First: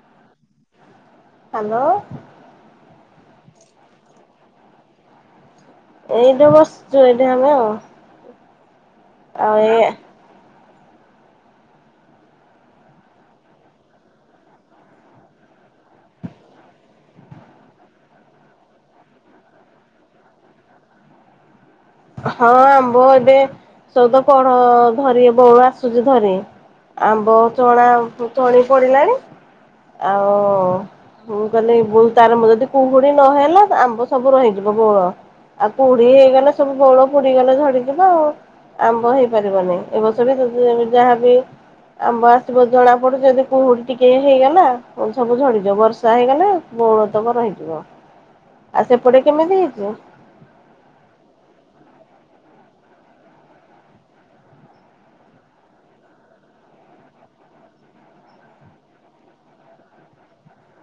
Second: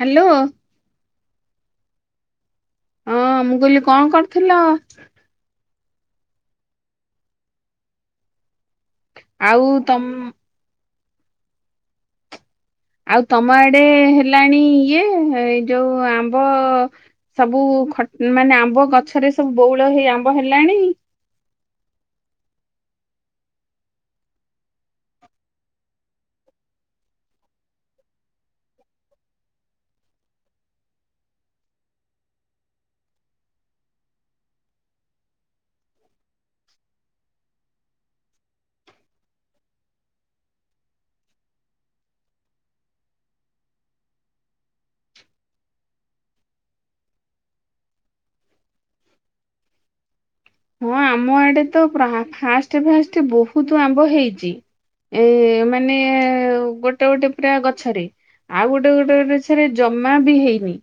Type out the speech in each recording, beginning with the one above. Hello hello ହଁ ମୁଁ କହିଲି କଣ କରୁଥିଲ? ଏଇଠି ବସିଛୁ ଏଇଠି ଆମେ ଆଉ। ଆଉ ତ ଆଉ ତମ ଆଡେ ହେଲାଣି ଇଏ ଏ ଯୋଉ ଆମ୍ବ ସବୁ ଖ ମାନେ ଆମ୍ବ ଗଛରେ ସବୁ ବଉଳ ହେଇ ଆମ୍ବ ହେଲାଣି? ହଁ ଆମ୍ବ ଏବେ ସବୁ ତ କଢ ଧରି ବଉଳ ଆସୁଛି ଧରି, ଆମ୍ବ ଚଣା ଚଣି ପଡିଲାଣି ଆଉ ମୁଁ କହିଲି ତାର ଯଦି କୁହୁଡି ନହେଲା ଆମ୍ବ ସବୁ ରହିଯିବ ବଉଳ ଆଉ କୁହୁଡି ହେଇଗଲେ ସବୁ ବଉଳ ବୁଡିଗଲେ ଝଡିଯିବ, ଆଉ ଆମ୍ବ ହେଇପାରିବନି ଏ ବର୍ଷ ବି ଯାହା ବିି ଆମ୍ବ ଆସିବ ଜଣା ପଡୁ ଯଦି କୁହୁଡି ଟିକେ ହେଇଗଲା ସବୁ ଝଡିଯିବ ବର୍ଷା ହେଇଗଲେ ବଉଳତକ ରହିଯିବ ଆଉ ସେପଟେ କେମିତି ହେଇଛି? ହଁ ଆମ ଆଡେ ତ ଫାଷ୍ଟ ଫାଷ୍ଟ ବହୁତ ଆମ୍ବ ହେଇଚି, ଏ ମାନେ ଗୋଟେ ଗୋଟେ ପୁରା ଗଛରେ ଆଉ ଗୋଟେ ଗୋଟେ ଗଛରେ ଜମା ବି ହେଇନି,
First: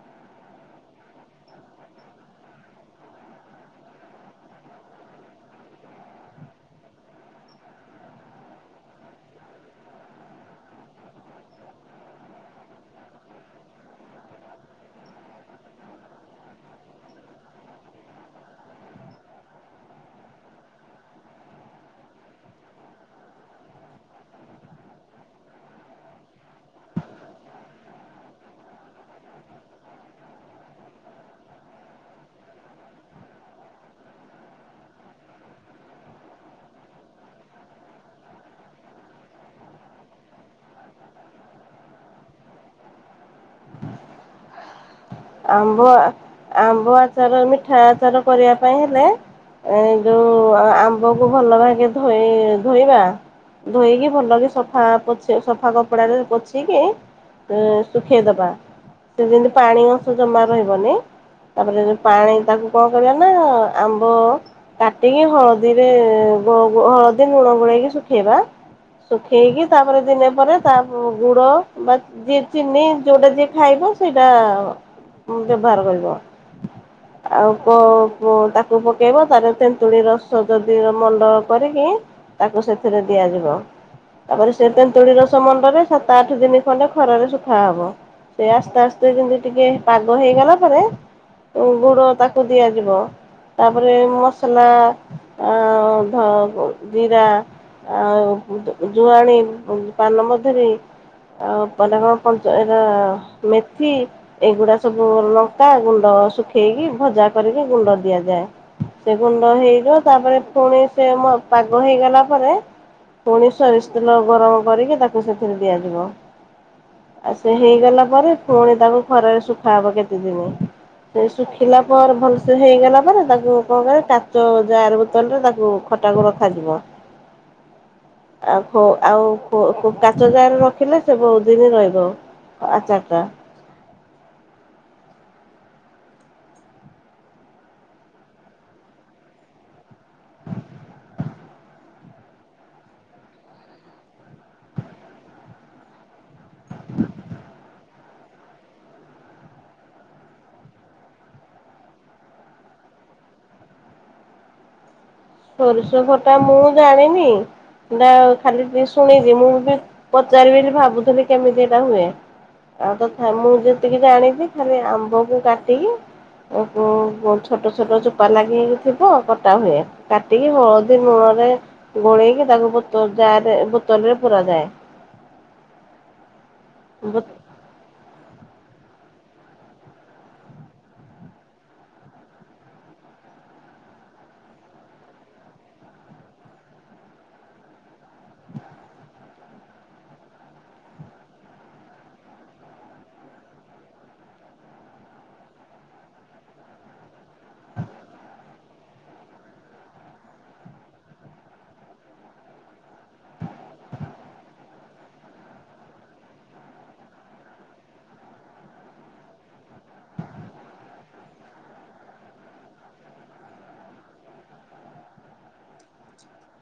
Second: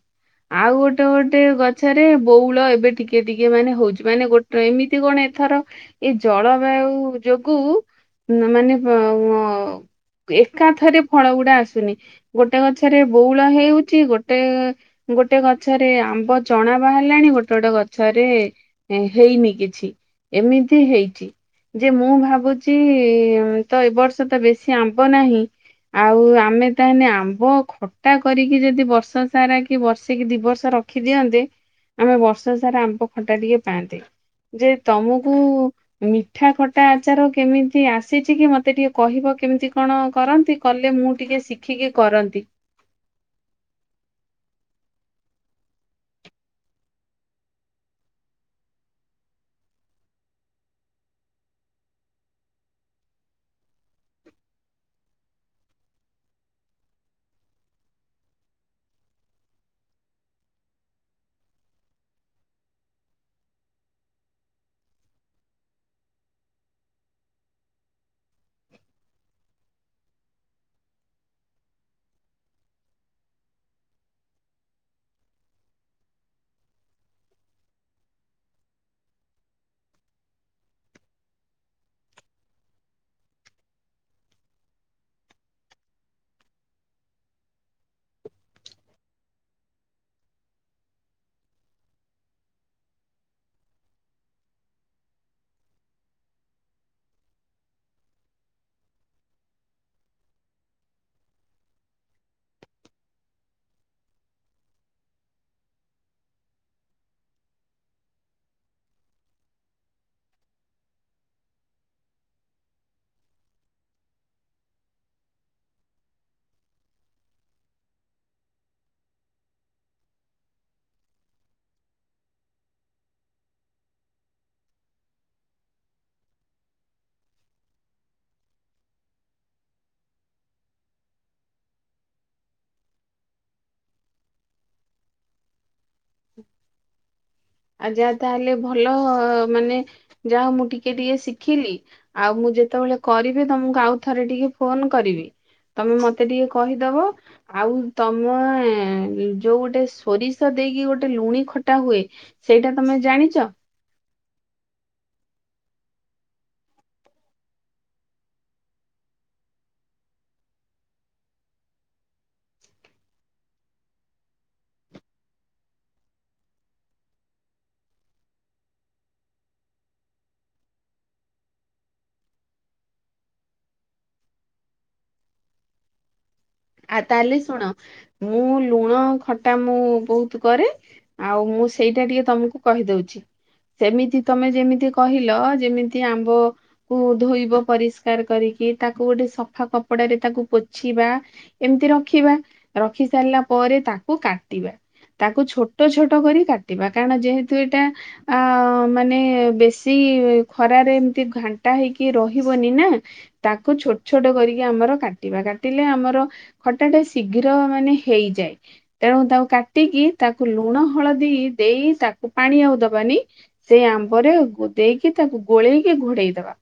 ଆଉ ଗୋଟେ ଗୋଟେ ଗଛରେ ବଉଳ ଏବେ ଟିକେ ଟିକେ ମାନେ ହଉଚି ମାନେ ଗୋଟେ ତ ଏମିତି କଣ ଏଥର ଏଇ ଜଳବାୟୁ ଯୋଗୁ ମାନେ ଅଁ ଅ ଏକାଥରେ ଫଳ ଗୁଡା ଆସୁନି, ଗୋଟେ ଗଛରେ ବଉଳ ହେଉଚି, ଗୋଟେ ଗୋଟେ ଗଛରେ ଆମ୍ବ ଚଣା ବାହାରିଲାଣି ଗୋଟେ ଗୋଟେ ଗଛରେ ହେଇନି କିଛି, ଏମିତି ହେଇଛି ଯେ ମୁଁ ଭାବୁଚି ତ ଏବ ବର୍ଷ ତ ବେଶୀ ଆମ୍ବ ନାହିଁ ଆଉ ଆମେ ତାହେଲେ ଆମ୍ବ ଖଟା କରିକି ଯଦି ବର୍ଷ ସାରା କି ବର୍ଷେକି ଦି ବର୍ଷ ରଖିଦିଅନ୍ତେ ଆମେ ବର୍ଷ ସାରା ଆମ୍ବ ଖଟା ଟିକେ ପାଆନ୍ତେ। ଯେ ତମକୁ ମିଠା ଖଟା ଆଚାର କେମିତି ଆସିଛି କି ମତେ ଟିକେ କହିବ କେମିତି କଣ କରନ୍ତି କଲେ ମୁଁ ଟିକେ ଶିଖିକି କରନ୍ତି। ଆମ୍ବ ଆମ୍ବ ଆଚାର ମିଠା ଆଚାର କରିବା ପାଇଁ ହେଲେ ଏ ଯୋଉ ଆମ୍ବକୁ ଭଲ ଧୋଇବା, ଧୋଇକି ଭଲକ ସଫା ପୋ ସଫା କପଡାରେ ପୋଛିକି ଶୁଖେଇଦବା ସେ ଯେମତି ପାଣି ଜମା ରହିବନି ତାପରେ ଯଉ ପାଣି ତାକୁ କଣ କରିବା ନା ଆମ୍ବ କାଟିକି ହଳଦୀରେ ହଳଦୀ ଲୁଣ ଗୋଳେଇକି ଶୁଖେଇବା, ଶୁଖେଇକି ତାପରେ ଦିନେ ପରେ ତା ଗୁଡ ବା ଯିଏ ଚିନି ଯୋଉଟା ଯିଏ ଖାଇବ ସେଇଟା ବ୍ୟବହାର କରିବ, ଆଉ ତାକୁ ପକେଇବ ତାରେ ତେନ୍ତୁଳି ରସ ଯଦି ମଣ୍ଡ କରିକି ତାକୁ ସେଥିରେ ଦିଆଯିବ, ତାପରେ ସେ ତେନ୍ତୁଳି ରସ ମଣ୍ଡରେ ସାତ ଆଠ ଦିନ ଖଣ୍ଡେ ଖରାରେ ଶୁଖା ହବ ସେ ଆସ୍ତେ ଆସ୍ତେ ଯେମିତି ଟିକେ ପାଗ ହେଇଗଲା ପରେ ଗୁଡ଼ ତାକୁ ଦିଆଯିବ ତାପରେ ମସଲା ଆ ଧ ଜିରା ଆଉ ଜୁଆଣି ପାନମଧୁରୀ ମାନେ ପରେ କଣ ମେଥି ଏଗୁଡ଼ାସ ସବୁ ଲଙ୍କା ଗୁଣ୍ଡ ଶୁଖେଇକି ଭଜା କରିକି ଗୁଣ୍ଡ ଦିଆଯାଏ ସେ ଗୁଣ୍ଡ ହେଇଯିବ ତାପରେ ପୁଣି ସେ ପାଗ ହେଇଗଲା ପରେ ପୁଣି ସୋରିଷ ତେଲ ଗରମ କରିକି ତାକୁ ସେଥିରେ ଦିଆଯିବ ଆଉ ସେ ହେଇଗଲା ପରେ ପୁଣି ତାକୁ ଖରାରେ ଶୁଖେଇ ଇବ କେତେ ଦିନ ସେ ଶୁଖିଲା ପରେ ଭଲସେ ହେଇଗଲା ପରେ ତାକୁ କଣ କରେ କାଚ ଜାର ବୋତଲରେ ତାକୁ ଖଟାକୁ ରଖାଯିବ ଆଉ ଆଉ କାଚ ଜାର ରେ ରଖିଲେ ସେ ବହୁତ ଦିନ ରହିବ ଆଚାର ଟା ହ ଆ ଯାହା ତାହେଲେ ଭଲ ମାନେ ଯାହା ମୁଁ ଟିକେ ଟିକେ ଶିଖିଲି ଆଉ ମୁଁ ଯେତେବେଳେ କରିବି ତମକୁ ଆଉ ଥରେ ଟିକେ ଫୋନ କରିବି ତମେ ମତେ ଟିକେ କହିଦବ ଆଉ ତମେ ଯୋଉ ଗୋଟେ ସୋରିଷ ଦେଇକି ଗୋଟେ ଲୁଣି ଖଟା ହୁଏ ସେଇଟା ତମେ ଜାଣିଛ? ସୋରିଷ ଖଟା ମୁଁ ଜାଣିନି ଖାଲି ଶୁଣିଛି ମୁଁ ବି ପଚାରିବି ବୋଲି ଭାବୁଥିଲି କେମିତି ଏଇଟା ହୁଏ ଆଉ ତଥା ମୁଁ ଯେତିକି ଜାଣିଛି ଖାଲି ଆମ୍ବକୁ କାଟିକି ଉ ଛୋଟ ଛୋଟ ଚୋପା ଲାଗି ଥିବ କଟା ହୁଏ କାଟିକି ହଳଦୀ ଲୂଣ ରେ ଗୋଳେଇକି ତାକୁ ବତୋଲ ଜାର ବୋତଲ ରେ ପୁରାଯାଏ। ଆ ତାହେଲେ ଶୁଣ ମୁଁ ଲୁଣ ଖଟା ମୁଁ ବହୁତ କରେ ଆଉ ମୁଁ ସେଇଟା ଟିକେ ତମକୁ କହିଦଉଛି ସେମିତି ତମେ ଯେମିତି କହିଲ ଯେମିତି ଆମ୍ବ କୁ ଧୋଇବ ପରିଷ୍କାର କରିକି ତାକୁ ଗୋଟେ ସଫା କପଡାରେ ତାକୁ ପୋଛିବା। ଏମିତି ରଖିବା ରଖି ସାରିଲା ପରେ ତାକୁ କାଟିବା ତାକୁ ଛୋଟ ଛୋଟ କରି କାଟିବା କାରଣ ଯେହେତୁ ଏଇଟା ଆ ମାନେ ବେଶୀ ଖରାରେ ଏମିତି ଘାଣ୍ଟା ହେଇକି ରହିବନି ନା ତାକୁ ଛୋଟ ଛୋଟ କରିକି ଆମର କାଟିବା କାଟିଲେ ଆମର ଖଟାଟେ ଶୀଘ୍ର ମାନେ ହେଇଯାଏ ତେଣୁ ତାକୁ କାଟିକି ତାକୁ ଲୁଣ ହଳଦୀ ଦେଇ ତାକୁ ପାଣି ଆଉ ଦବାନି ସେଇ ଆମ୍ବରେ ଦେଇକି ତାକୁ ଗୋଳେଇକି ଘୋଡେଇ ଦବା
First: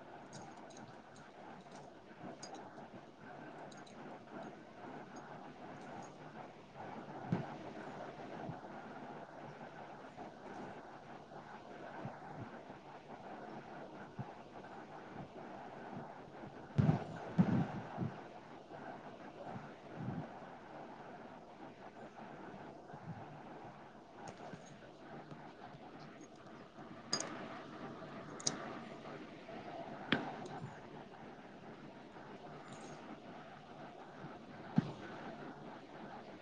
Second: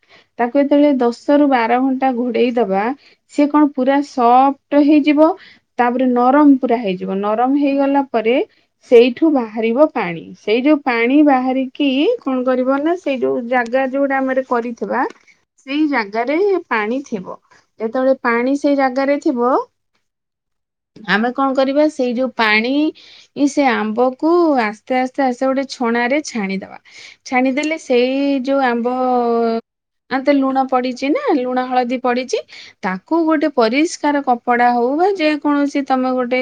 ତାକୁ ଯେତେବେଳେ ଦଶ ର ବାର ଘଣ୍ଟା ଘୋଡେଇ ଦବା ସିଏ କଣ ପୁରା ସପଟ ହେଇଯିବ ତାପରେ ନରମ ପୁରା ହେଇଯିବ ନରମ ହେଇଗଲା ପରେ ସେଇଠୁ ବାହାରିବ ପାଣି ସେଇ ଯୋଉ ପାଣି ବାହାରିକି କଣ କରିବ ନା ସେଇ ଯୋଉ ଜାଗା ଯୋଉଟା ଆମର କରିଥିବା ସେଇ ଜାଗାରେ ପାଣି ଥିବ ଯେତେବେଳେ ପାଣି ସେଇ ଜାଗାରେ ଥିବ ଆମେ କଣ କରିବା ସେଇ ଯୋଉ ପାଣି ସେ ଆମ୍ବକୁ ଆସ୍ତେ ଆସ୍ତେ ଆସ୍ତେ ଗୋଟେ ଛଣା ରେ ଛାଣିଦବା ଛାଣିଦେଲେ ସେଇ ଯଉ ଆମ୍ବ ତ ଲୁଣ ପଡିଛି ନା ଲୁଣ ହଳଦୀ ପଡିଛି ତାକୁ ଗୋଟେ ପରିଷ୍ ସ୍କାର କପଡା ହଉ ବା ଯେ କୌଣସି ତମେ ଗୋଟେ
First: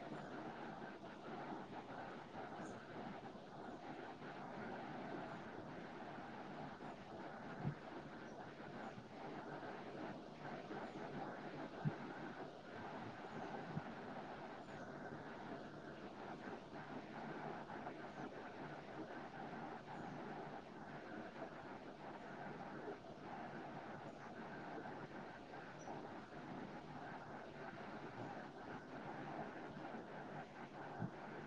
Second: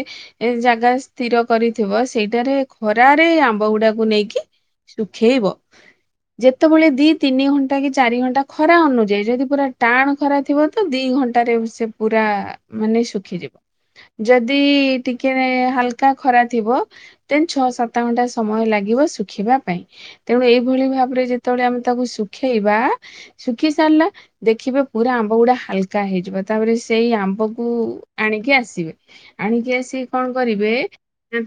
ଜାଗା ସ୍ଥିର କରିଥିବ ସେଇଟାରେ ଖରାରେ ଆମ୍ବ ଗୁଡାକୁ ନେଇକି ଶୁଖେଇବ ଯେତେବେଳେ ଦି ତିନି ଘଣ୍ଟା କି ଚାରି ଘଣ୍ଟା ଖରା ଅନୁଯାୟୀ ଯଦି ପୁରା ଟାଣ ଖରା ଥିବ ତ ଦି ଘଣ୍ଟାରେ ସେ ପୁରା ମାନେ ଶୁଖିଯିବ ଯଦି ଟିକେ ହାଲକା ଖରା ଥିବ ଦେନ ଛଅ ସାତ ଘଣ୍ଟା ସମୟ ଲାଗିବ ଶୁଖିବା ପାଇଁ ତେଣୁ ଏଇଭଳି ଭାବରେ ଯେତେବେଳେ ଆମେ ତାକୁ ଶୁଖେଇବା ଶୁଖି ସାରିଲା ଦେଖିବେ ପୁରା ଆମ୍ବ ଗୁଡା ହାଲକା ହେଇଯିବ ତାପରେ ସେଇ ଆମ୍ବକୁ କୁ ଆଣିକି ଆସିବେ ଆଣିକି ଆସି କଣ କରିବେ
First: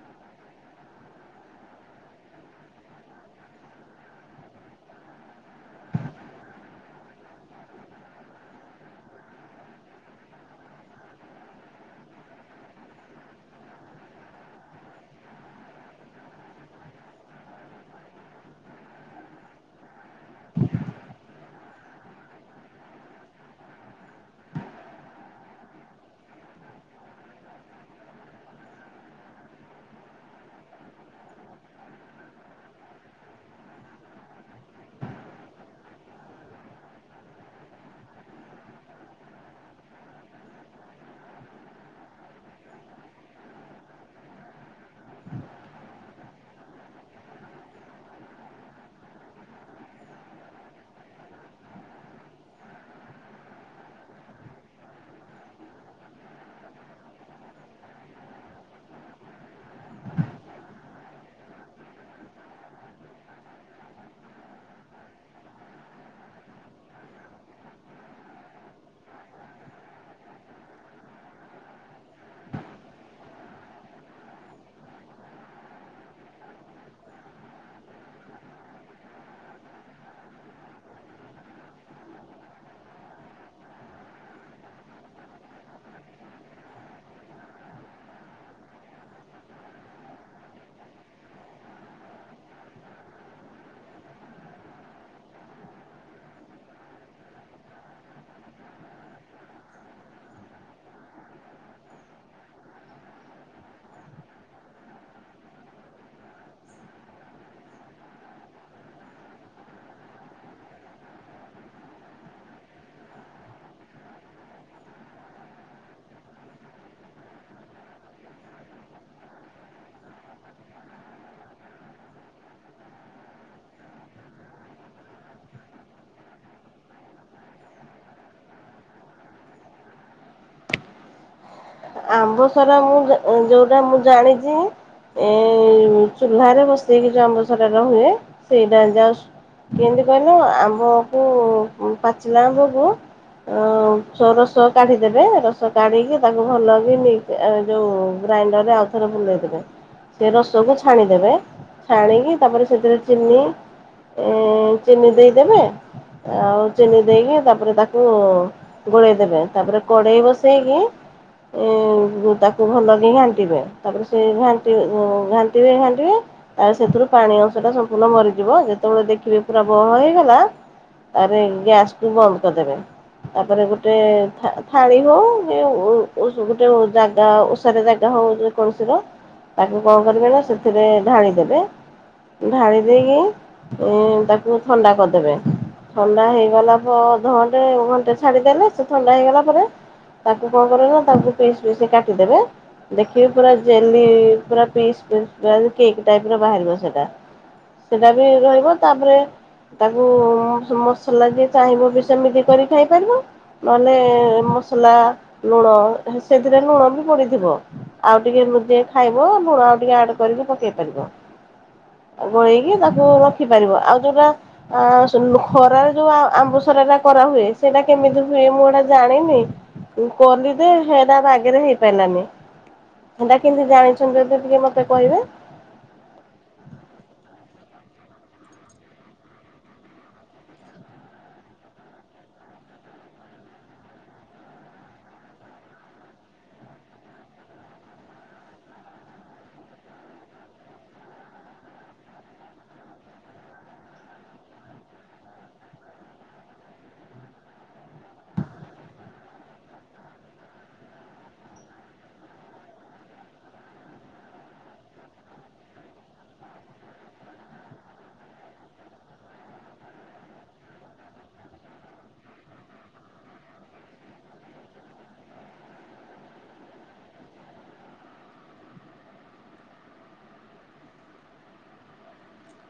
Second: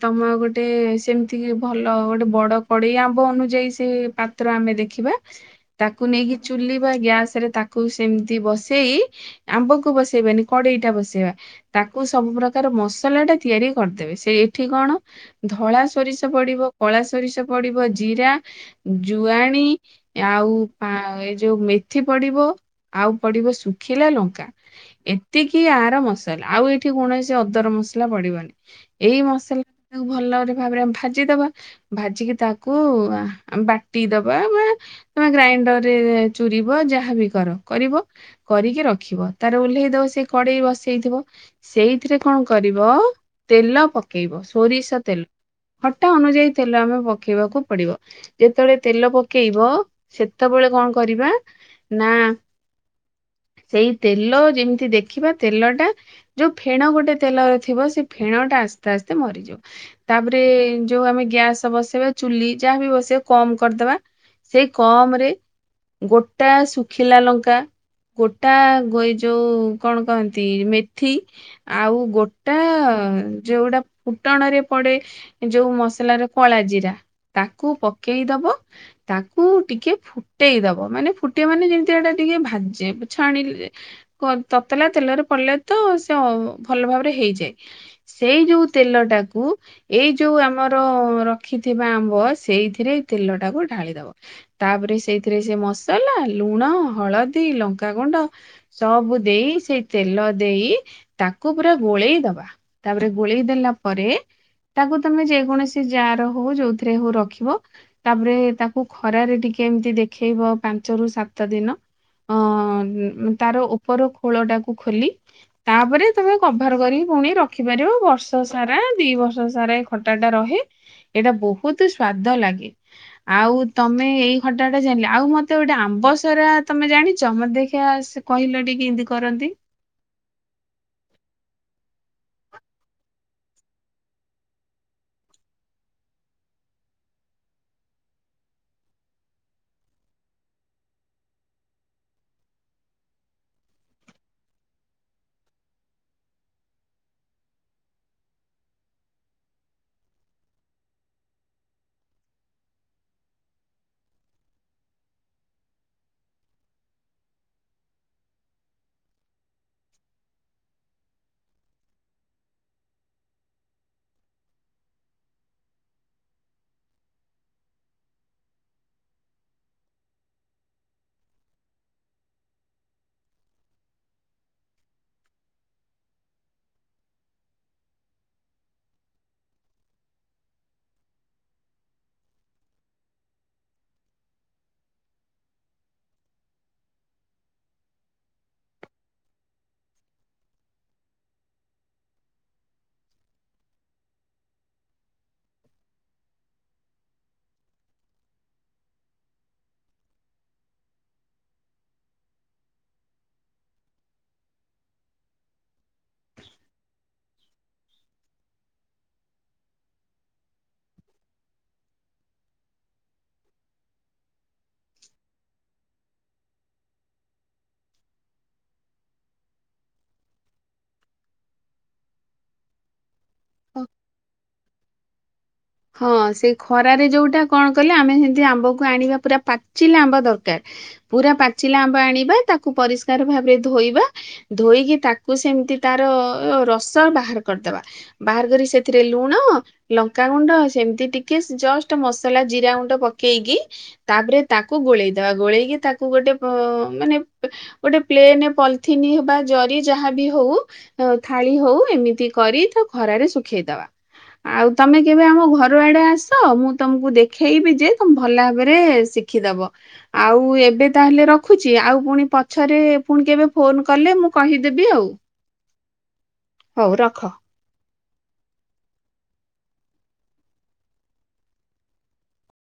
ତମ ଗୋଟେ ସେମିତି କି ଭଲ ଗୋଟେ ବଡ କଡେଇ ଆମ୍ବ ଅନୁଯାୟୀ ସେ ପାତ୍ର ଆମେ ଦେଖିବା ତାକୁ ନେଇକି ଚୁଲି ବା ଗ୍ୟାସ ରେ ତାକୁ ସେମିତି ବସେଇ ଆମ୍ବକୁ ବସେଇବାନି କଡେଇଟା ବସେଇ ଆସିବ ତାକୁ ସବୁ ପ୍ରକାର ମସଲା ଟା ତିଆରି କରିଦେବେ ସେ ଏଠି କଣ ଧଳା ସୋରିଷ ପଡିବ କଳା ସୋରିଷ ପଡିବ ଜିରା ଜୁଆଣି ଆଉ ଏ ଯୋଉ ମେଥି ପଡିବ ଆଉ ପଡିବ ଶୁଖିଲା ଲଙ୍କା ଏତିକି ଉ କର ମସଲା ଆଉ ଏଇଠି କୌଣସି ଅଦର ମସଲା ପଡ଼ିବନି ଏଇ ମସଲା ଆମେ ଭଲ ଭାବରେ ଭାଜିଦବା ବା ଭାଜିକି ତାକୁ ବାଟିଦବା ମାନେ ଗ୍ରାଇଂଡର ରେ ଚୁରିବ ଯାହାବି କର କରିବ କରିକି ରଖିବ ତା ର ଓଲେହି ଦବ ତାର ସେଇ କଡେଇ ବସେ ଇଥିବ ସେଇଥିରେ କଣ କରିବ ତେଲ ପକେଇବ ସୋରିଷ ତେଲ ଖଟା ଅନୁଯାୟୀ ତେଲ ଆମେ ପକେଇବାକୁ ପଡିବ ଯେତେବେଳେ ତେଲ ପକେଇବ ସେତେବେଳେ କଣ କରିବା ନା ସେଇ ତେଲ ଯେମିତି ଦେଖିବା ତେଲଟା ଯୋଉ ଫେଣ ଗୋଟେ ତେଲରେ ଥିବ ସେ ଫେଣ ଟା ଆସ୍ତେ ଆସ୍ତେ ମରିଯିବ ତାପରେ ଯୋଉ ଆମେ ଗ୍ୟାସ ବସେଇବା ଚୁଲି ଯାହାବି ବସେଇବା କମ କରିଦବା ସେଇ କମ ରେ ଗୋଟା ଶୁଖିଲା ଲଙ୍କା ଗୋଟା ଯୋଉ କଣ କହନ୍ତି ମେଥି ଆଉ ଗୋଟା ଯୋଉଟା ଫୁଟଣରେ ପଡେ ଯୋଉ ମସଲାର କଳାଜିରା ତାକୁ ପକେଇ ଦବ ତାକୁ ଟିକେ ଫୁଟେଇ ଦବ ମାନେ ଫୁଟେଇ ମାନେ ଯେମିତି ଏଟା ଟିକେ ଭାଜେ ଛାଣିଲେ ତତଲା ତେଲର କଲେ ତ ସେ ଭଲ ଭାବରେ ହେଇଯାଏ ସେଇ ଯୋଉ ତେଲଟାକୁ ଏଇ ଯୋଉ ଆମର ରଖିଥିବା ଆମ୍ବ ସେଇଥିରେ ତେଲଟାକୁ ଢାଳି ଦବ ତାପରେ ସେଇଥିରେ ସେ ମସଲା ଲୁଣ ହଳଦୀ ଲଙ୍କାଗୁଣ୍ଡ ସବୁ ଦେଇ ସେଇ ତେଲ ଦେଇ ତାକୁ ପୁରା ଗୋଳେଇଦବା ତାପରେ ଗୋଳେଇ ଦେଲା ପରେ ତାକୁ ତମେ ଯେକୌଣସି ଯ ର ହଉ ଯୋଉଥିରେ ହଉ ରଖିବ ତାପରେ ତାକୁ ଖରାରେ ଟିକେ ଏମିତି ଦେଖେଇବ ପାଞ୍ଚରୁ ସାତ ଦିନ ତାର ଉପର ଖୋଳଟାକୁ କ ଖୋଲି ତାପରେ ତମେ କଭର କରିକି ପୁଣି ରଖିପାରିବ ବର୍ଷ ସାରା ଦି ବର୍ଷ ସାରା ଏଇ ଖଟାଟା ରହେ ଏଇଟା ବହୁତ ସ୍ଵାଦ ଲାଗେ ଆଉ ତମେ ଏଇ ଖଟା ଟା ଜାଣିଲ ଆଉ ମତେ ଗୋଟେ ଆମ୍ବ ସାରା ତମେ ଜାଣିଛ ମତେ ଦେଖିଆ କହିଲ ଟିକେ କିଇଁତି କରନ୍ତି। ଆମ୍ବ ସାରା ମୁଁ ଯୋଉଟା ମୁଁ ଜାଣିଛି ଏ ଚୁଲ୍ଲାରେ ବସେଇକି ଯୋଉ ଆମ୍ବ ସାରାଟ ହୁଏ ସେଇଟା ଯାଉ କେମିତି କହିଲ ଆମ୍ବକୁ ପାଚିଲା ଆମ୍ବକୁ ରସ କାଢିଦେବେ ରସ କାଢିକି ତାକୁ ଭଲ କି ଯେଉଁ ଗ୍ରାଇଣ୍ଡରରେ ଆଉଥରେ ବୁଲେଇଦେବେ ସେ ରସକୁ ଛାଣିଦେବେ ଛାଣିକି ତାପରେ ସେଥିରେ ଚିନି ଚିନି ଦେଇଦେବେ ଆଉ ଚିନି ଦେଇକି ତାପରେ ତାକୁ ଗୋଳେଇ ଦେବେ ତାପରେ କଡ଼େଇ ବସେଇକି ତାକୁ ଭଲ ହି ଘାଣ୍ଟିବେ ତାପରେ ସେ ଘଣ୍ ଘାଣ୍ଟିବେ ଘାଣ୍ଟିବେ ତା ସେଥିରୁ ପାଣି ଅଂଶଟା ସମ୍ପୂର୍ଣ୍ଣ ମରିଯିବ ଯେତେବେଳେ ଦେଖିବେ ପୁରା ବହଳ ହେଇଗଲା ତାରେ ଗ୍ୟାସ୍ଟିକୁ ବନ୍ଦ କରିଦେବେ ତାପରେ ଗୋଟେ ଥାଳି ହଉ ଗୋଟେ ଜାଗା ଓଷାର ଜାଗା ହେଉ ଯେ କୌଣସିର ତାକୁ କଣ କରିବେ ନା ସେଥିରେ ଢାଳି ଦେବେ ଢାଳି ଦେଇକି ତାକୁ ଥଣ୍ଡା କରିଦେବେ ଥଣ୍ଡା ହେଇଗଲା ପରେ ଅଧଘଣ୍ଟେ ଘଣ୍ଟେ ଛାଡ଼ିଦେଲେ ସେ ଥଣ୍ଡା ହେଇଗଲା ପରେ ତାକୁ କଣ କରିବେ ନା ତାଙ୍କୁ ପିସ୍ ପିସ୍ କାଟିଦେବେ ଦେଖିବି ପୁରା ଜେଲି ପୁରା ପିସ୍ ପିସ୍ କେକ୍ ଟାଇପ୍ର ବାହାରିବ ସେଇଟା ସେଇଟା ବି ରହିବ ତାପରେ ତାକୁ ମସଲା ଯିଏ ଚାହିଁବ ବି ସେମିତି କରି ଖାଇପାରିବ ନହେଲେ ମସଲା ଲୁଣ ସେଥିରେ ଲୁଣ ବି ପଡିଥିବ ଆଉ ଟିକେ ଟିକେ ଖାଇବ ଲୁଣ ଆଉ ଟିକେ ଆଡ କରିକି ପକେଇ ପାରିବ ଗୋଳେଇକି ତାକୁ ରଖିପାରିବ ଆଉ ଯୋଉଟା ଖରାରେ ଯୋଉ ଆମ୍ବସରା ଟା କରା ହୁଏ ସେଇଟା କେମିତି ହୁଏ ମୁଁ ଏଇଟା ଜାଣିନି କଲି ଯେ ହେଲା ବାଗରେ ହେଇପାରିଲାନି ସେଟା କେମିତି ଜାଣିଛନ୍ତି ଯେ ଟିକେ ମତେ କହିବ ହଁ ସେଇ ଖରାରେ ଯୋଉଟା କଣ କଲେ ଆମେ ସେମତି ଆମ୍ବକୁ ଆଣିବା ପୁରା ପାଚିଲା ଆମ୍ବ ଦରକାର ପୁରା ପାଚିଲା ଆମ୍ବ ଆଣିବା ତାକୁ ପରିଷ୍କାର ଭାବରେ ଧୋଇବା ଧୋଇକି ତାକୁ ସେମିତି ତାର ରସ ବାହାର କରିଦବା ବାହାର କରି ସେଥିରେ ଲୁଣ ଲଙ୍କାଗୁ ଣ୍ଡ ସେମତି ଟିକେ ଜ ମସଲା ଜିରା ଗୁଣ୍ଡ ପକେଇକି ତାପରେ ତାକୁ ଗୋଳେଇଦବା ଗୋଳେଇକି ତାକୁ ଗୋଟେ ମାନେ ଗୋଟେ ପ୍ଲେନ ପଲଥିନ ଅବା ଜରି ଯାହାବି ହଉ ଥାଳି ହଉ ଏମିତି କରି ତା ଖରାରେ ଶୁଖେଇଦବା ଆଉ ତମେ କେବେ ଆମ ଘର ଆଡେ ଆସ ମୁଁ ତମକୁ ଦେଖେଇବି ଯେ ତମେ ଭଲ ଭାବରେ ଶିଖିଦବ ଆଉ ଏବେ ତାହେଲେ ରଖୁଛି ଆଉ ପୁଣି ପଛରେ ପୁଣି କେବେ ଫୋନ କଲେ ମୁଁ କହିଦେବି ଆଉ ହଉ ରଖ